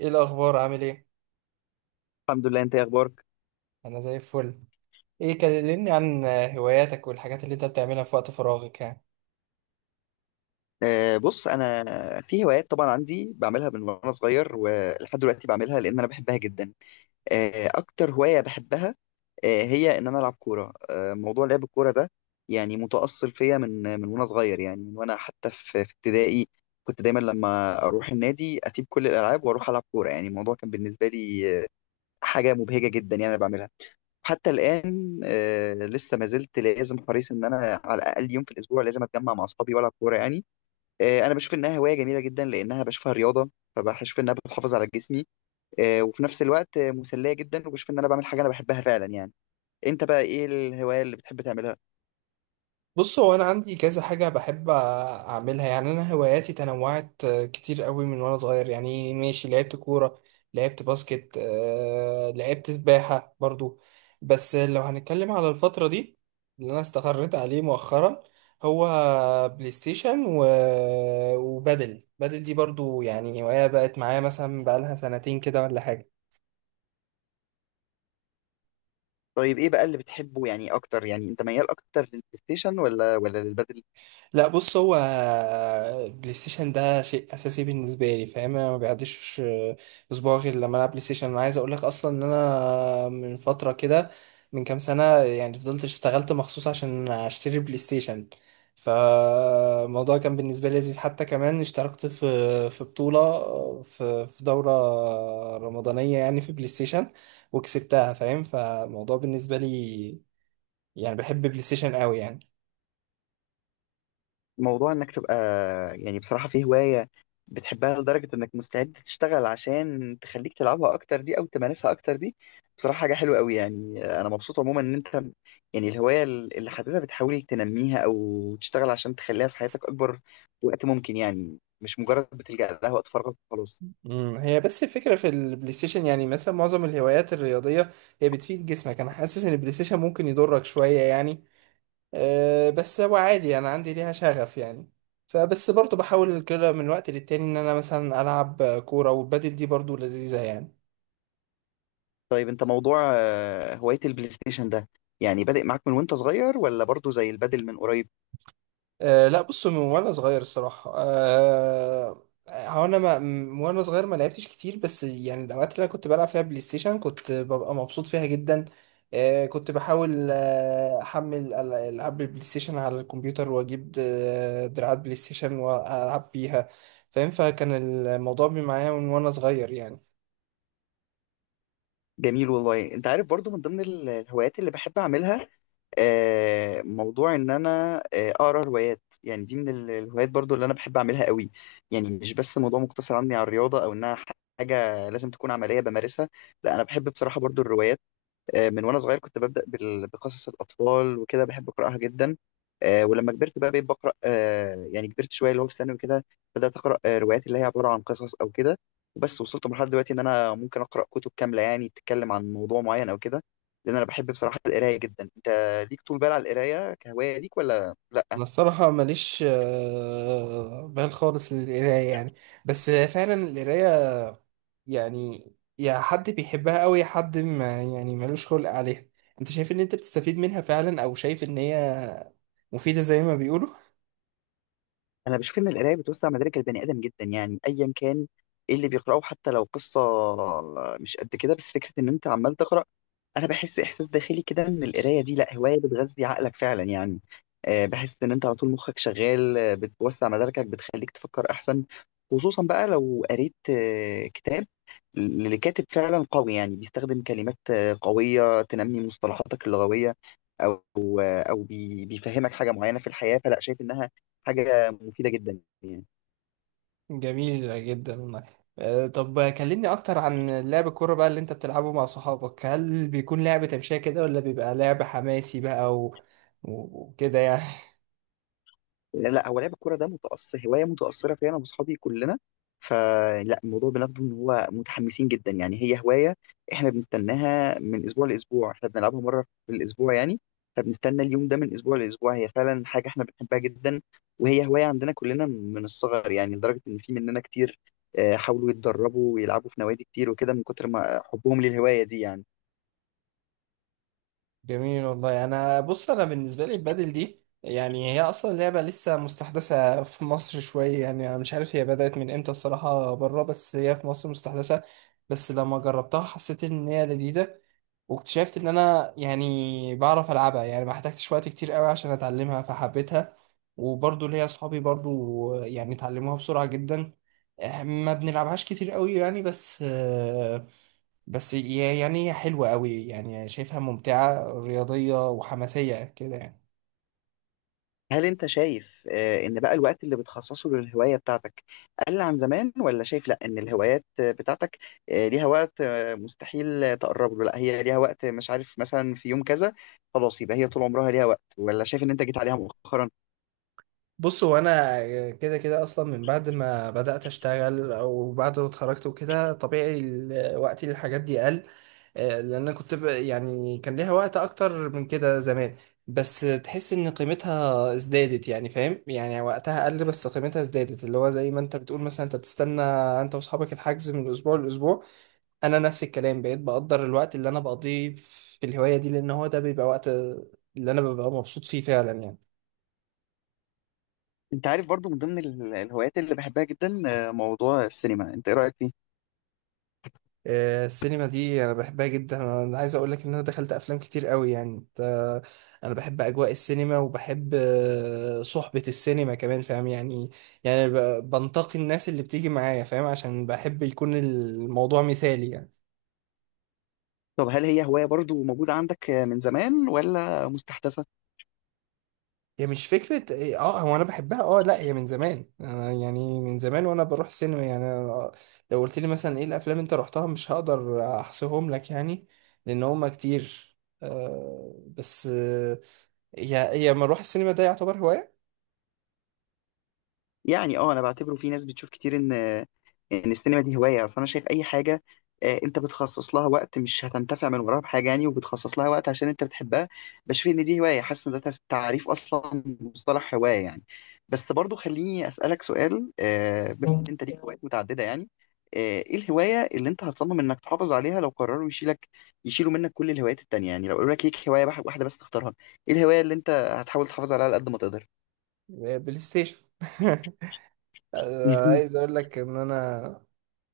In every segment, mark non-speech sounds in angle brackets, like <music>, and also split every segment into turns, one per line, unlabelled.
ايه الاخبار؟ عامل ايه؟
الحمد لله. انت ايه اخبارك؟
انا زي الفل. ايه، كلمني عن هواياتك والحاجات اللي انت بتعملها في وقت فراغك يعني.
بص، انا في هوايات طبعا عندي بعملها من وانا صغير ولحد دلوقتي بعملها لان انا بحبها جدا. اكتر هواية بحبها هي ان انا العب كورة. موضوع لعب الكورة ده يعني متأصل فيا من وانا صغير، يعني من وانا حتى في ابتدائي. كنت دايما لما اروح النادي اسيب كل الالعاب واروح العب كورة، يعني الموضوع كان بالنسبة لي حاجة مبهجة جدا يعني انا بعملها حتى الان. لسه ما زلت لازم حريص ان انا على الاقل يوم في الاسبوع لازم اتجمع مع اصحابي والعب كورة يعني. انا بشوف انها هوايه جميله جدا لانها بشوفها رياضه، فبشوف انها بتحافظ على جسمي وفي نفس الوقت مسليه جدا، وبشوف ان انا بعمل حاجه انا بحبها فعلا يعني. انت بقى ايه الهوايه اللي بتحب تعملها؟
بص، هو انا عندي كذا حاجه بحب اعملها. يعني انا هواياتي تنوعت كتير قوي من وانا صغير. يعني ماشي، لعبت كوره، لعبت باسكت، لعبت سباحه برضو. بس لو هنتكلم على الفتره دي، اللي انا استقريت عليه مؤخرا هو بلاي ستيشن وبادل دي برضو يعني هوايه بقت معايا، مثلا بقالها سنتين كده ولا حاجه.
طيب ايه بقى اللي بتحبه يعني اكتر؟ يعني انت ميال اكتر للبلاي ستيشن ولا للبادل؟
لا، بص، هو بلاي ستيشن ده شيء اساسي بالنسبه لي، فاهم. انا ما بيعديش اسبوع غير لما العب بلاي ستيشن. انا عايز اقول لك اصلا ان انا من فتره كده، من كام سنه يعني، فضلت اشتغلت مخصوص عشان اشتري بلاي ستيشن. فالموضوع كان بالنسبه لي لذيذ، حتى كمان اشتركت في بطوله، في دوره رمضانيه يعني في بلاي ستيشن وكسبتها، فاهم. فالموضوع بالنسبه لي، يعني بحب بلاي ستيشن قوي يعني.
موضوع انك تبقى يعني بصراحة في هواية بتحبها لدرجة انك مستعد تشتغل عشان تخليك تلعبها اكتر دي او تمارسها اكتر دي، بصراحة حاجة حلوة قوي. يعني انا مبسوط عموما ان انت يعني الهواية اللي حاببها بتحاول تنميها او تشتغل عشان تخليها في حياتك اكبر وقت ممكن، يعني مش مجرد بتلجأ لها وقت فراغك وخلاص.
هي بس الفكرة في البلاي ستيشن، يعني مثلا معظم الهوايات الرياضية هي بتفيد جسمك. انا حاسس ان البلاي ستيشن ممكن يضرك شوية يعني. أه، بس هو عادي، انا عندي ليها شغف يعني. فبس برضو بحاول كده من وقت للتاني ان انا مثلا العب كورة، والبادل دي برضو لذيذة يعني.
طيب انت موضوع هواية البلاي ستيشن ده يعني بادئ معاك من وانت صغير ولا برضو زي البادل من قريب؟
أه لا، بص، من وانا صغير الصراحة. أه هو انا ما م- وانا صغير ما لعبتش كتير، بس يعني الاوقات اللي انا كنت بلعب فيها بلاي ستيشن كنت ببقى مبسوط فيها جدا. أه، كنت بحاول احمل العاب البلاي ستيشن على الكمبيوتر، واجيب دراعات بلاي ستيشن والعب بيها، فاهم. فكان الموضوع معايا من وانا صغير يعني.
جميل والله. انت عارف برضو من ضمن الهوايات اللي بحب اعملها موضوع ان انا اقرا روايات، يعني دي من الهوايات برضو اللي انا بحب اعملها قوي. يعني مش بس موضوع مقتصر عني على الرياضة او انها حاجة لازم تكون عملية بمارسها. لا، انا بحب بصراحة برضو الروايات. من وانا صغير كنت ببدأ بقصص الأطفال وكده بحب أقرأها جدا. ولما كبرت بقى بقيت بقرأ، يعني كبرت شوية اللي هو في ثانوي وكده بدأت أقرأ روايات اللي هي عبارة عن قصص أو كده. وبس وصلت لمرحلة دلوقتي إن أنا ممكن أقرأ كتب كاملة يعني بتتكلم عن موضوع معين أو كده، لأن أنا بحب بصراحة القراية جدا. أنت ليك طول بال على القراية كهواية ليك ولا لأ؟
انا الصراحه ماليش بال خالص للقرايه يعني. بس فعلا القرايه يعني يا حد بيحبها قوي يا حد ما، يعني ملوش خلق عليها. انت شايف ان انت بتستفيد منها فعلا، او شايف ان هي مفيده زي ما بيقولوا؟
أنا بشوف إن القراية بتوسع مدارك البني آدم جدا، يعني أيا كان إيه اللي بيقرأه حتى لو قصة، مش قد كده بس فكرة إن أنت عمال تقرأ. انا بحس احساس داخلي كده ان القرايه دي لا هوايه بتغذي عقلك فعلا يعني. بحس ان انت على طول مخك شغال، بتوسع مداركك بتخليك تفكر احسن، خصوصا بقى لو قريت كتاب لكاتب فعلا قوي يعني بيستخدم كلمات قوية تنمي مصطلحاتك اللغوية، او بيفهمك حاجة معينة في الحياة، فلا شايف انها حاجة مفيدة جدا يعني.
<laughs> جميل جدا والله. طب كلمني اكتر عن لعب الكوره بقى اللي انت بتلعبه مع صحابك. هل بيكون لعب تمشيه كده، ولا بيبقى لعب حماسي بقى وكده يعني؟
لا، هو لعب الكوره ده متأثر هوايه متأثره فيا انا واصحابي كلنا، فلا الموضوع بناخده ان هو متحمسين جدا، يعني هي هوايه احنا بنستناها من اسبوع لاسبوع. احنا بنلعبها مره في الاسبوع يعني، فبنستنى اليوم ده من اسبوع لاسبوع. هي فعلا حاجه احنا بنحبها جدا، وهي هوايه عندنا كلنا من الصغر، يعني لدرجه ان في مننا كتير حاولوا يتدربوا ويلعبوا في نوادي كتير وكده من كتر ما حبهم للهوايه دي يعني.
جميل والله. انا بص، انا بالنسبه لي البادل دي يعني هي اصلا لعبه لسه مستحدثه في مصر شويه. يعني انا مش عارف هي بدات من امتى الصراحه بره، بس هي في مصر مستحدثه. بس لما جربتها حسيت ان هي لذيذه. واكتشفت ان انا يعني بعرف العبها، يعني ما احتاجتش وقت كتير قوي عشان اتعلمها فحبيتها. وبرضو ليا اصحابي برضو يعني اتعلموها بسرعه جدا. ما بنلعبهاش كتير قوي يعني. بس يعني هي حلوة قوي، يعني شايفها ممتعة رياضية وحماسية كده يعني.
هل انت شايف ان بقى الوقت اللي بتخصصه للهواية بتاعتك قل عن زمان، ولا شايف لا ان الهوايات بتاعتك ليها وقت مستحيل تقرب له، لا هي ليها وقت مش عارف مثلا في يوم كذا خلاص يبقى هي طول عمرها ليها وقت، ولا شايف ان انت جيت عليها مؤخرا؟
بص، هو انا كده كده اصلا من بعد ما بدأت اشتغل او بعد ما اتخرجت وكده طبيعي وقتي للحاجات دي قل. لان انا كنت يعني كان ليها وقت اكتر من كده زمان. بس تحس ان قيمتها ازدادت، يعني فاهم. يعني وقتها قل بس قيمتها ازدادت، اللي هو زي ما انت بتقول مثلا انت بتستنى انت واصحابك الحجز من اسبوع لاسبوع. انا نفس الكلام، بقيت بقدر الوقت اللي انا بقضيه في الهوايه دي، لان هو ده بيبقى وقت اللي انا ببقى مبسوط فيه فعلا يعني.
انت عارف برضو من ضمن الهوايات اللي بحبها جدا موضوع السينما، انت ايه رأيك فيه؟
السينما دي انا بحبها جدا. انا عايز اقول لك ان انا دخلت افلام كتير قوي يعني انا بحب اجواء السينما، وبحب صحبه السينما كمان، فاهم. يعني يعني بنتقي الناس اللي بتيجي معايا، فاهم، عشان بحب يكون الموضوع مثالي يعني.
طب هل هي هواية برضو موجودة عندك من زمان ولا مستحدثة؟
هي مش فكرة إيه، اه هو انا بحبها. اه لا، هي من زمان. أنا يعني من زمان وانا بروح السينما. يعني أنا لو قلت لي مثلا ايه الافلام انت رحتها، مش هقدر احصيهم لك يعني، لان هما كتير. بس هي ما اروح السينما، ده يعتبر هواية؟
يعني اه، انا بعتبره في ناس بتشوف كتير ان السينما دي هوايه. اصل انا شايف اي حاجه انت بتخصص لها وقت مش هتنتفع من وراها بحاجه يعني، وبتخصص لها وقت عشان انت بتحبها بشوف ان دي هوايه، حاسس ان ده تعريف اصلا مصطلح هوايه يعني. بس برضو خليني اسالك سؤال، بما ان انت ليك هوايات متعدده يعني، ايه الهوايه اللي انت هتصمم انك تحافظ عليها لو قرروا يشيلوا منك كل الهوايات التانيه يعني، لو قالوا لك ليك هوايه واحده بس تختارها، ايه الهوايه اللي انت هتحاول تحافظ عليها على قد ما تقدر؟
بلاي ستيشن. <laughs>
<laughs>
عايز اقول لك ان انا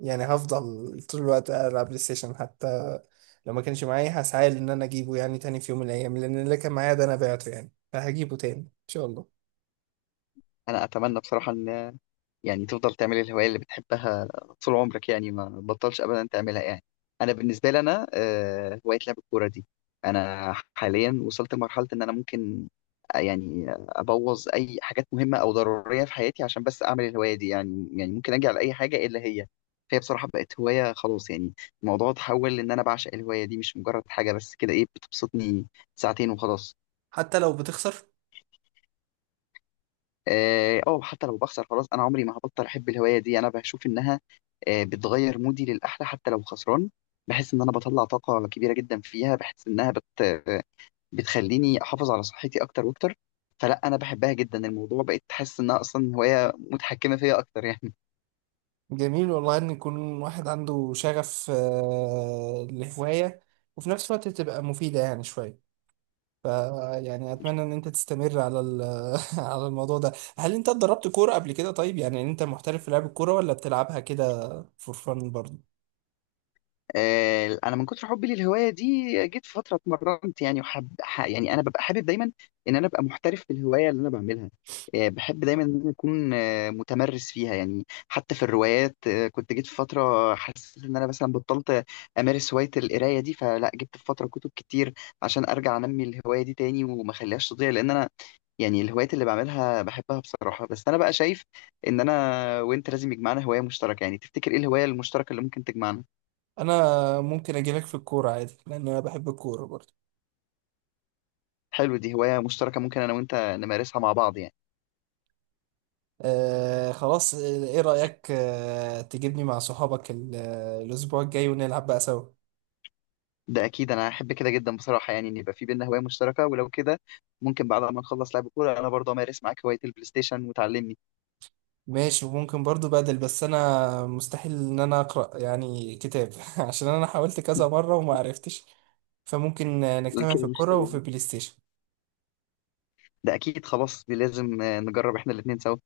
يعني هفضل طول الوقت العب بلاي ستيشن. حتى لو ما كانش معايا هسعى ان انا اجيبه يعني تاني في يوم من الايام، لان اللي كان معايا ده انا بعته يعني، فهجيبه تاني ان شاء الله.
انا اتمنى بصراحه ان يعني تفضل تعمل الهواية اللي بتحبها طول عمرك يعني ما بطلش أبدا تعملها يعني. أنا بالنسبة لي أنا هواية لعب الكورة دي، أنا حاليا وصلت لمرحلة إن أنا ممكن يعني أبوظ أي حاجات مهمة أو ضرورية في حياتي عشان بس أعمل الهواية دي، يعني ممكن أجي على أي حاجة إلا هي. فهي بصراحة بقت هواية خلاص. يعني الموضوع اتحول إن أنا بعشق الهواية دي مش مجرد حاجة بس كده إيه بتبسطني ساعتين وخلاص.
حتى لو بتخسر.
اه، أو حتى لو بخسر خلاص انا عمري ما هبطل احب الهوايه دي. انا بشوف انها بتغير مودي للاحلى حتى لو خسران، بحس ان انا بطلع طاقه كبيره جدا فيها. بحس انها بت... آه، بتخليني احافظ على صحتي اكتر واكتر. فلا انا بحبها جدا. الموضوع بقيت حاسس انها اصلا هوايه متحكمه فيا اكتر يعني.
جميل والله ان يكون واحد عنده شغف لهواية، وفي نفس الوقت تبقى مفيدة يعني شوية. ف يعني اتمنى ان انت تستمر على <laughs> على الموضوع ده. هل انت اتدربت كورة قبل كده؟ طيب، يعني انت محترف في لعب الكورة ولا بتلعبها كده فور فن برضه؟
انا من كتر حبي للهوايه دي جيت في فتره اتمرنت يعني انا ببقى حابب دايما ان انا ابقى محترف في الهوايه اللي انا بعملها. بحب دايما ان أنا اكون متمرس فيها يعني. حتى في الروايات كنت جيت في فتره حسيت ان انا مثلا بطلت امارس هوايه القرايه دي، فلا جبت في فتره كتب كتير عشان ارجع انمي الهوايه دي تاني وما اخليهاش تضيع، لان انا يعني الهوايات اللي بعملها بحبها بصراحه. بس انا بقى شايف ان انا وانت لازم يجمعنا هوايه مشتركه، يعني تفتكر ايه الهوايه المشتركه اللي ممكن تجمعنا؟
انا ممكن اجيلك في الكورة عادي، لان انا بحب الكورة برضه.
حلو، دي هواية مشتركة ممكن أنا وأنت نمارسها مع بعض يعني.
آه خلاص. ايه رأيك تجيبني مع صحابك الاسبوع الجاي ونلعب بقى سوا؟
ده أكيد أنا أحب كده جدا بصراحة يعني إن يبقى في بينا هواية مشتركة ولو كده، ممكن بعد ما نخلص لعب كورة أنا برضه أمارس معاك هواية البلاي ستيشن وتعلمني.
ماشي. وممكن برضو بدل، بس انا مستحيل ان انا اقرا يعني كتاب <laughs> عشان انا حاولت كذا مره وما عرفتش. فممكن نجتمع في
كده
الكوره
مشكلة
وفي
دي.
البلاي ستيشن.
ده أكيد خلاص دي لازم نجرب إحنا الاتنين سوا.